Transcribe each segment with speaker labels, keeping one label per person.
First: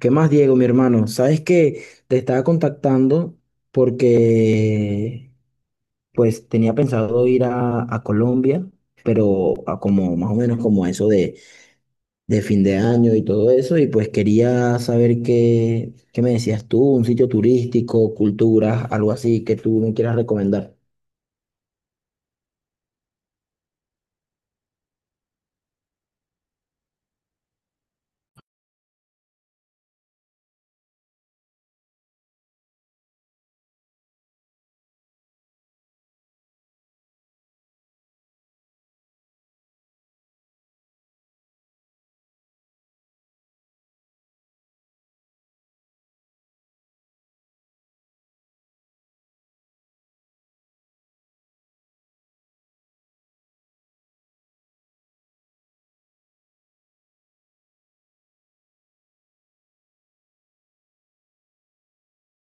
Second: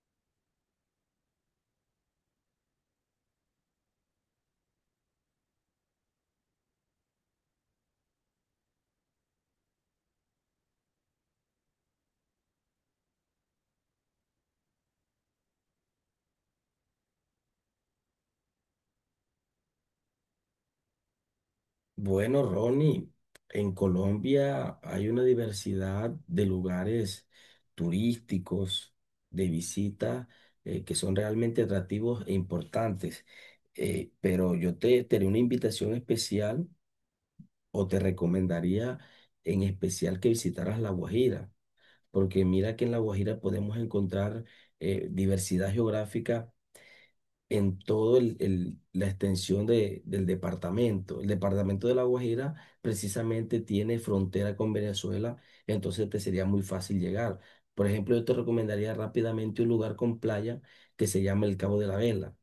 Speaker 1: ¿Qué más, Diego, mi hermano? Sabes que te estaba contactando porque pues tenía pensado ir a Colombia, pero a como más o menos como eso de fin de año y todo eso, y pues quería saber qué me decías tú, un sitio turístico, culturas, algo así que tú me quieras recomendar.
Speaker 2: Bueno, Ronnie, en Colombia hay una diversidad de lugares turísticos, de visita, que son realmente atractivos e importantes. Pero yo te haré una invitación especial o te recomendaría en especial que visitaras La Guajira, porque mira que en La Guajira podemos encontrar diversidad geográfica en la extensión del departamento. El departamento de La Guajira precisamente tiene frontera con Venezuela, entonces te sería muy fácil llegar. Por ejemplo, yo te recomendaría rápidamente un lugar con playa que se llama el Cabo de la Vela.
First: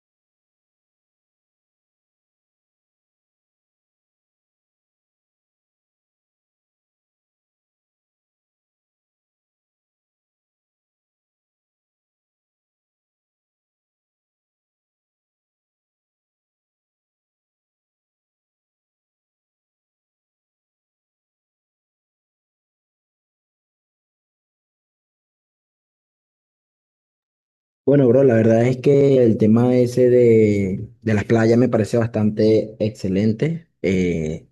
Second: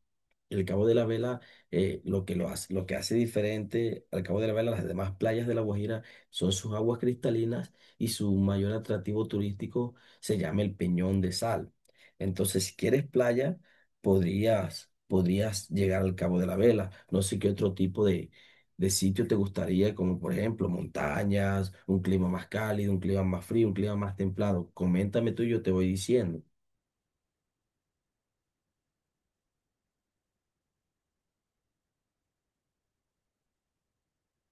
Speaker 2: El Cabo de la Vela, lo que lo hace, lo que hace diferente al Cabo de la Vela, las demás playas de La Guajira, son sus aguas cristalinas y su mayor atractivo turístico se llama el Peñón de Sal. Entonces, si quieres playa, podrías llegar al Cabo de la Vela. No sé qué otro tipo de sitio te gustaría, como por ejemplo montañas, un clima más cálido, un clima más frío, un clima más templado. Coméntame tú y yo te voy diciendo.
Speaker 1: Bueno, bro, la verdad es que el tema ese de las playas me parece bastante excelente.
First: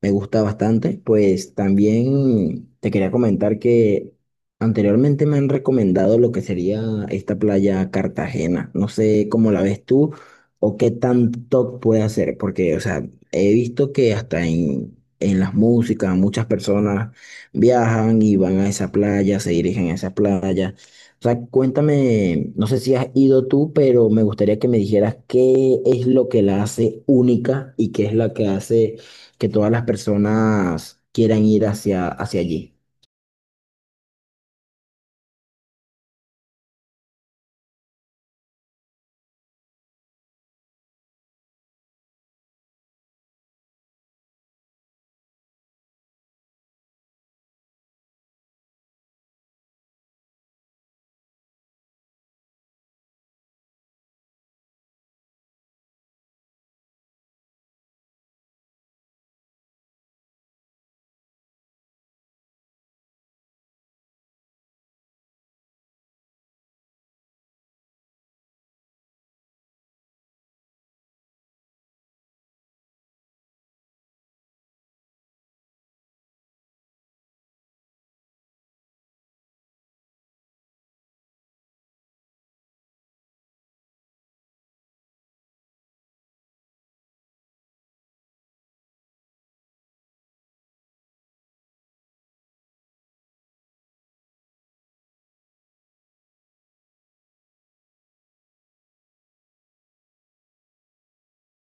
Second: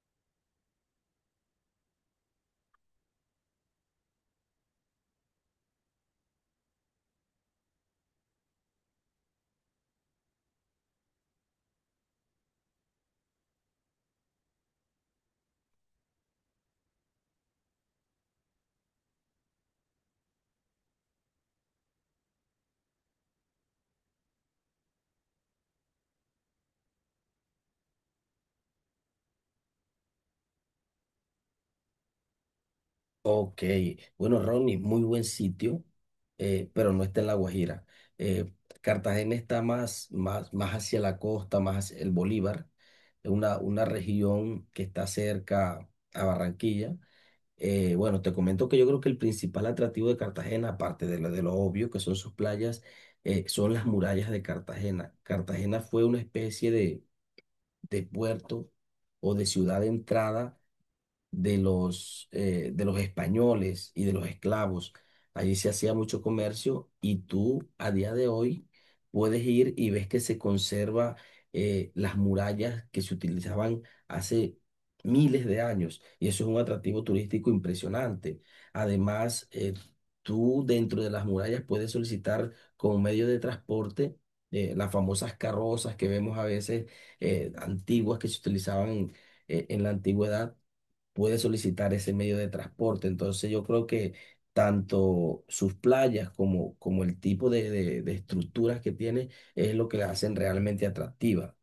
Speaker 1: Me gusta bastante. Pues también te quería comentar que anteriormente me han recomendado lo que sería esta playa Cartagena. No sé cómo la ves tú o qué tanto puede hacer, porque, o sea, he visto que hasta en las músicas muchas personas viajan y van a esa playa, se dirigen a esa playa. O sea, cuéntame, no sé si has ido tú, pero me gustaría que me dijeras qué es lo que la hace única y qué es la que hace que todas las personas quieran ir hacia allí.
Speaker 2: Ok, bueno, Ronnie, muy buen sitio, pero no está en La Guajira. Eh, Cartagena está más, más, más hacia la costa, más hacia el Bolívar, es una región que está cerca a Barranquilla. Bueno, te comento que yo creo que el principal atractivo de Cartagena, aparte de lo obvio que son sus playas, son las murallas de Cartagena. Cartagena fue una especie de puerto o de ciudad de entrada de los españoles y de los esclavos. Allí se hacía mucho comercio y tú a día de hoy puedes ir y ves que se conserva las murallas que se utilizaban hace miles de años y eso es un atractivo turístico impresionante. Además, tú dentro de las murallas puedes solicitar como medio de transporte las famosas carrozas que vemos a veces antiguas que se utilizaban en la antigüedad, puede solicitar ese medio de transporte. Entonces yo creo que tanto sus playas como, como el tipo de, de estructuras que tiene es lo que la hacen realmente atractiva.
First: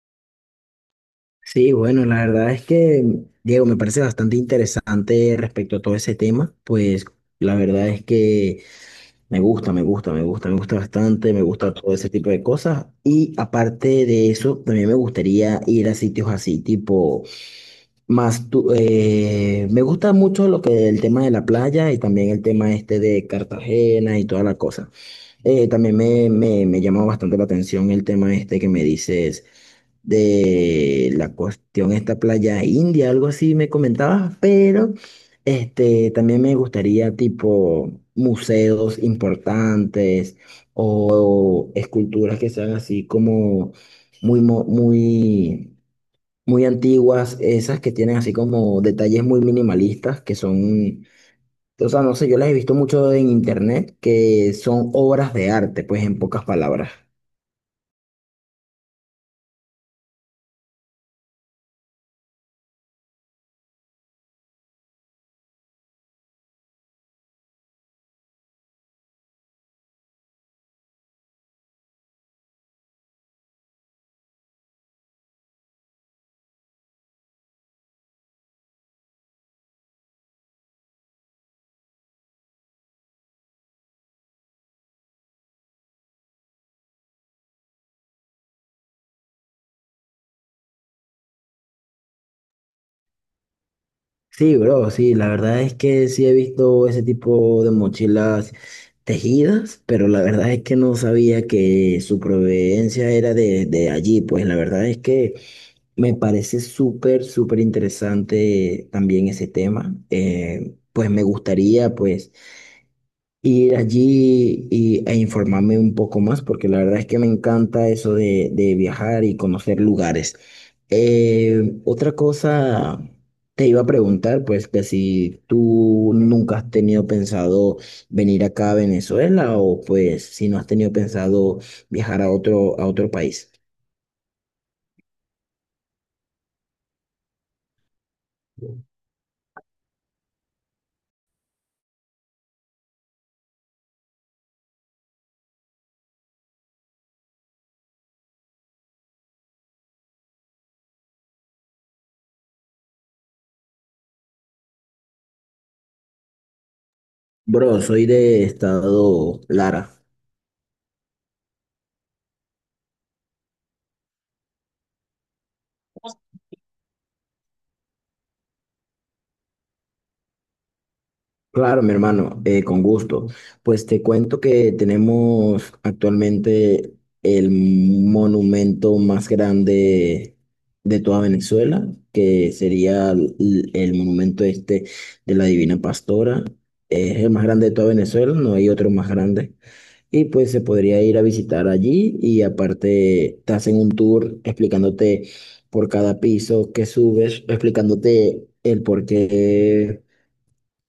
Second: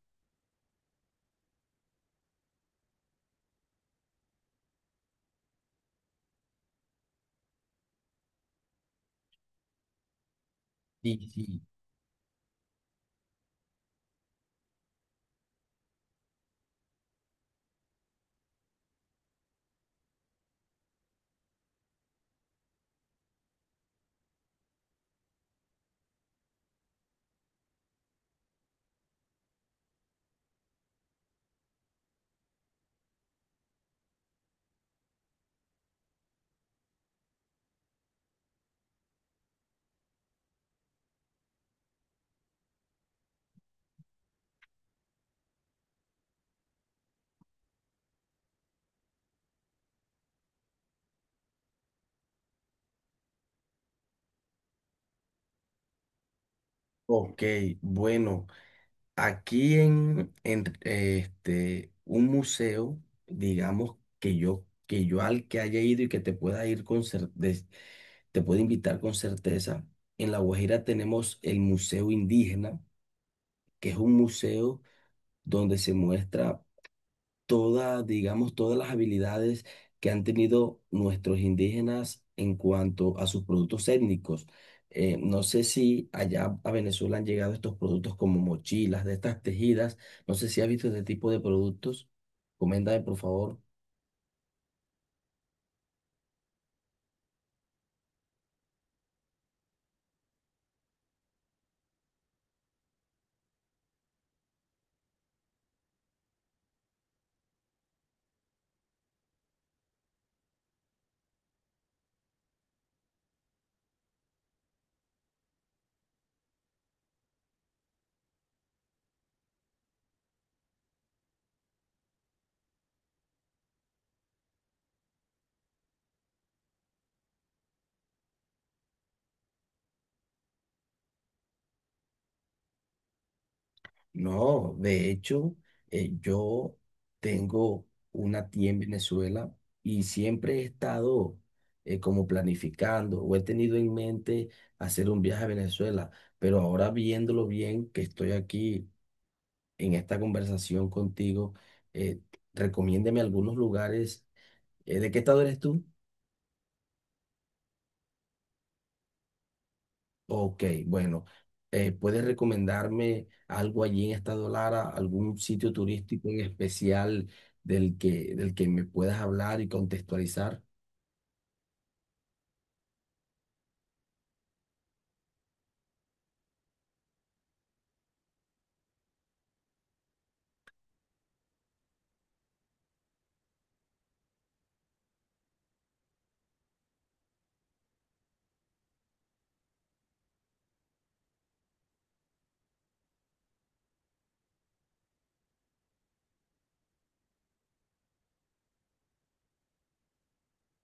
Speaker 1: Sí, bueno, la verdad es que, Diego, me parece bastante interesante respecto a todo ese tema, pues la verdad es que me gusta
Speaker 2: Sí,
Speaker 1: bastante, me
Speaker 2: sí.
Speaker 1: gusta todo ese tipo de cosas. Y aparte de eso, también me gustaría ir a sitios así, tipo, más, me gusta mucho lo que el tema de la playa y también el tema este de Cartagena y toda la cosa. También me llama bastante la atención el tema este que me dices de la cuestión esta playa india, algo así me comentabas, pero este, también me gustaría tipo museos importantes o esculturas que sean así como muy, muy antiguas, esas que tienen así como detalles muy minimalistas, que son o sea, no sé, yo las he visto mucho en internet que son obras de arte, pues en pocas palabras.
Speaker 2: Ok, bueno, aquí un museo, digamos que yo al que haya ido y que te pueda ir con cer- des- te puedo invitar con certeza. En La Guajira tenemos el Museo Indígena, que es un museo donde se muestra todas, digamos, todas las habilidades que han tenido nuestros indígenas en cuanto a sus productos étnicos. No sé si allá a Venezuela han llegado estos productos como mochilas, de estas tejidas. No sé si has visto este tipo de productos. Coméntame, por favor.
Speaker 1: Sí, bro, sí, la verdad es que sí he visto ese tipo de mochilas tejidas, pero la verdad es que no sabía que su proveniencia era de allí, pues la verdad es que me parece súper interesante también ese tema. Pues me gustaría, pues ir allí y, e informarme un poco más, porque la verdad es que me encanta eso de viajar y conocer lugares. Otra cosa te iba a preguntar, pues que si tú nunca has tenido pensado venir acá a Venezuela o pues si no has tenido pensado viajar a a otro país.
Speaker 2: No, de hecho, yo tengo una tía en Venezuela y siempre he estado como planificando o he tenido en mente hacer un viaje a Venezuela, pero ahora viéndolo bien, que estoy aquí en esta conversación contigo, eh, recomiéndeme algunos lugares. ¿De qué estado eres tú?
Speaker 1: Bro, soy de estado Lara.
Speaker 2: Ok, bueno, ¿puedes recomendarme algo allí en Estado Lara, algún sitio turístico en especial del que me puedas hablar y contextualizar?
Speaker 1: Claro, mi hermano, con gusto. Pues te cuento que tenemos actualmente el monumento más grande de toda Venezuela, que sería el monumento este de la Divina Pastora. Es el más grande de toda Venezuela, no hay otro más grande. Y pues se podría ir a visitar allí y aparte te hacen un tour explicándote por cada piso que subes, explicándote el por qué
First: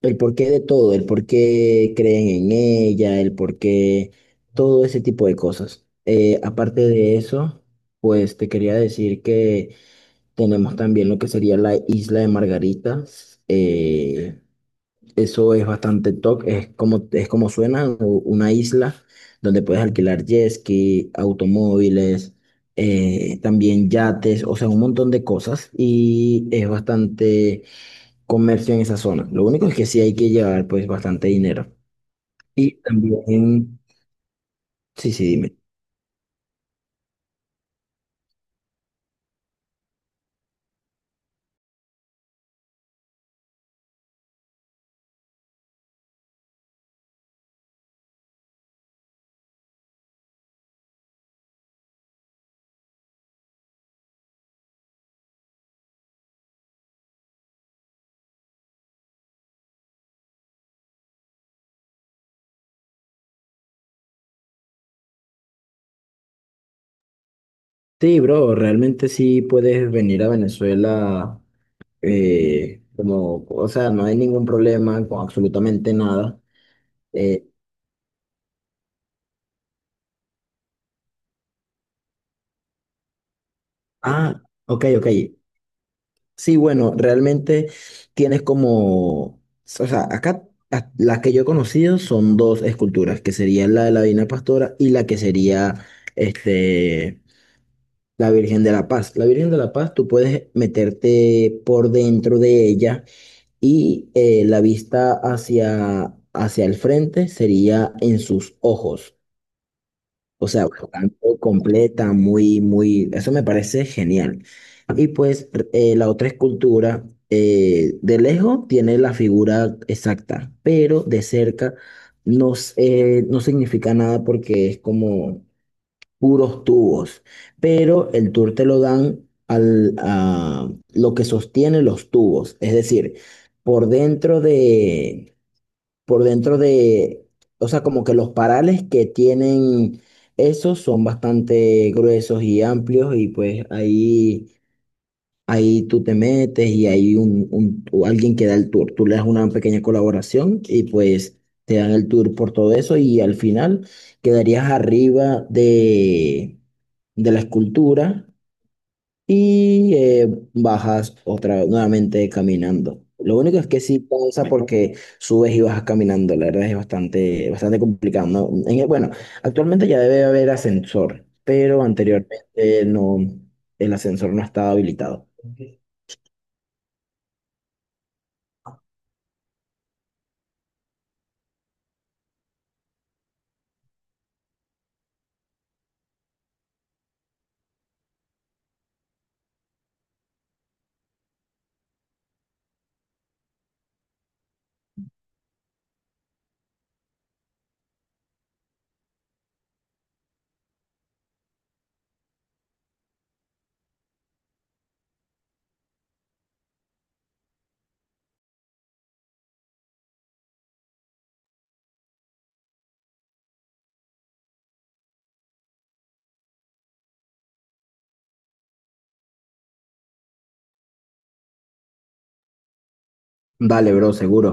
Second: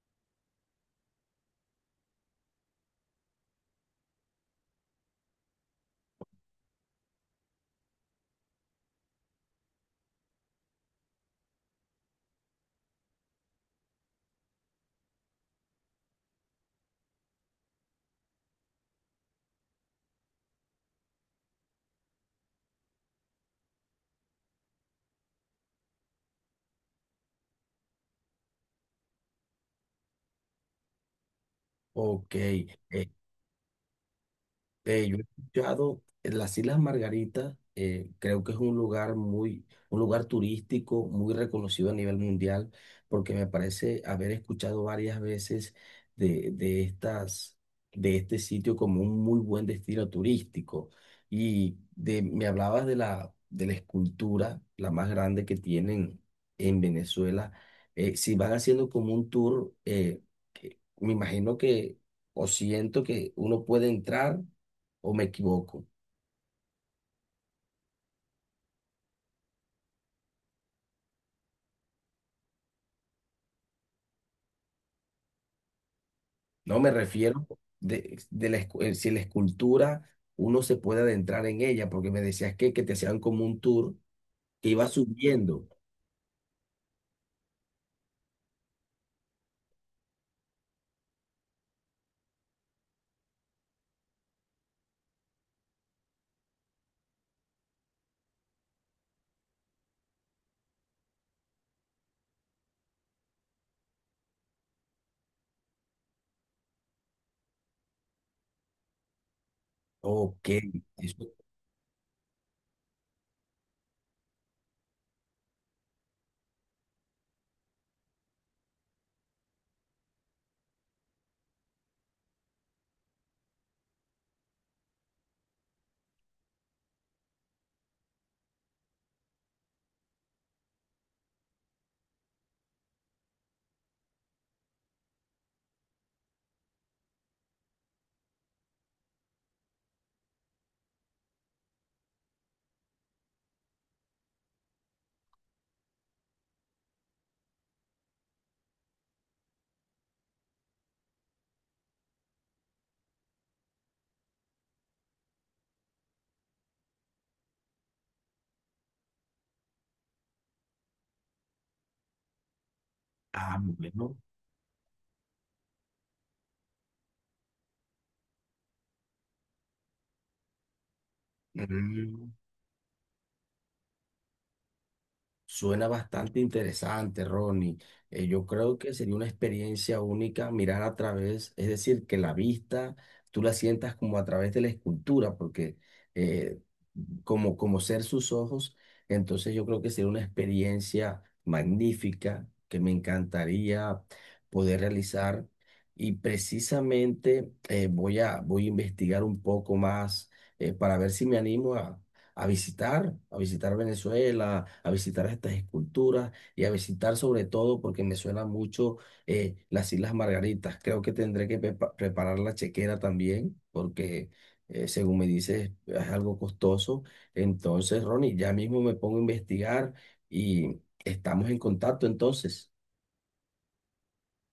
Speaker 1: el porqué de todo, el por qué creen en ella, todo ese tipo de cosas. Aparte de eso, pues te quería decir que tenemos también lo que sería la isla de Margaritas. Eso es bastante top, es como suena, una isla donde puedes alquilar jet ski, automóviles, también yates, o sea, un montón de cosas y es bastante comercio en esa zona. Lo único es que sí hay que llevar pues bastante dinero.
Speaker 2: Ok,
Speaker 1: Y también, sí,
Speaker 2: Yo he
Speaker 1: sí, dime.
Speaker 2: escuchado en las Islas Margaritas, creo que es un lugar muy, un lugar turístico muy reconocido a nivel mundial, porque me parece haber escuchado varias veces de estas, de este sitio como un muy buen destino turístico. Y de, me hablabas de la escultura, la más grande que tienen en Venezuela. Si van haciendo como un tour, que me imagino que, o siento que uno puede entrar o me equivoco.
Speaker 1: Sí, bro, realmente sí puedes venir a Venezuela como, o sea, no hay ningún problema con absolutamente nada.
Speaker 2: No me
Speaker 1: Eh,
Speaker 2: refiero de la, si la escultura uno se puede adentrar en ella, porque me decías que te hacían como un tour
Speaker 1: ah,
Speaker 2: que
Speaker 1: ok,
Speaker 2: iba
Speaker 1: ok.
Speaker 2: subiendo.
Speaker 1: Sí, bueno, realmente tienes como, o sea, acá las que yo he conocido son dos esculturas, que sería la de la Divina Pastora y la que sería, este, La Virgen de la Paz. La Virgen de la Paz, tú puedes meterte por dentro de ella y la vista hacia el frente sería en sus ojos. O
Speaker 2: Ok,
Speaker 1: sea, bastante
Speaker 2: eso,
Speaker 1: completa, muy, eso me parece genial. Y pues la otra escultura, de lejos tiene la figura exacta, pero de cerca no significa nada porque es como puros tubos, pero el tour te lo dan al, a lo que sostiene los tubos, es decir, por dentro de, por dentro de, o sea, como que los parales que tienen esos son bastante gruesos y amplios y pues ahí ahí tú te metes y hay o alguien que da el tour. Tú le das una pequeña colaboración y pues te dan el tour por todo eso y al final quedarías arriba de la escultura y bajas otra nuevamente caminando. Lo único
Speaker 2: ah,
Speaker 1: es que sí
Speaker 2: bueno,
Speaker 1: cansa porque subes y bajas caminando. La verdad es bastante complicado, ¿no? En- e, bueno, actualmente ya debe haber ascensor, pero anteriormente no, el ascensor no estaba habilitado.
Speaker 2: suena bastante interesante, Ronnie. Yo creo que sería una experiencia única mirar a través, es decir, que la vista tú la sientas como a través de la escultura, porque eh, como, como ser sus ojos, entonces yo creo que sería una experiencia magnífica que me encantaría poder realizar. Y precisamente voy a investigar un poco más para ver si me animo a visitar Venezuela, a visitar estas esculturas y a visitar sobre todo, porque me suena mucho las Islas Margaritas. Creo que tendré que preparar la chequera también, porque según me dices es algo costoso. Entonces, Ronnie, ya mismo me pongo a investigar y estamos en contacto entonces.
Speaker 1: Dale, bro, seguro.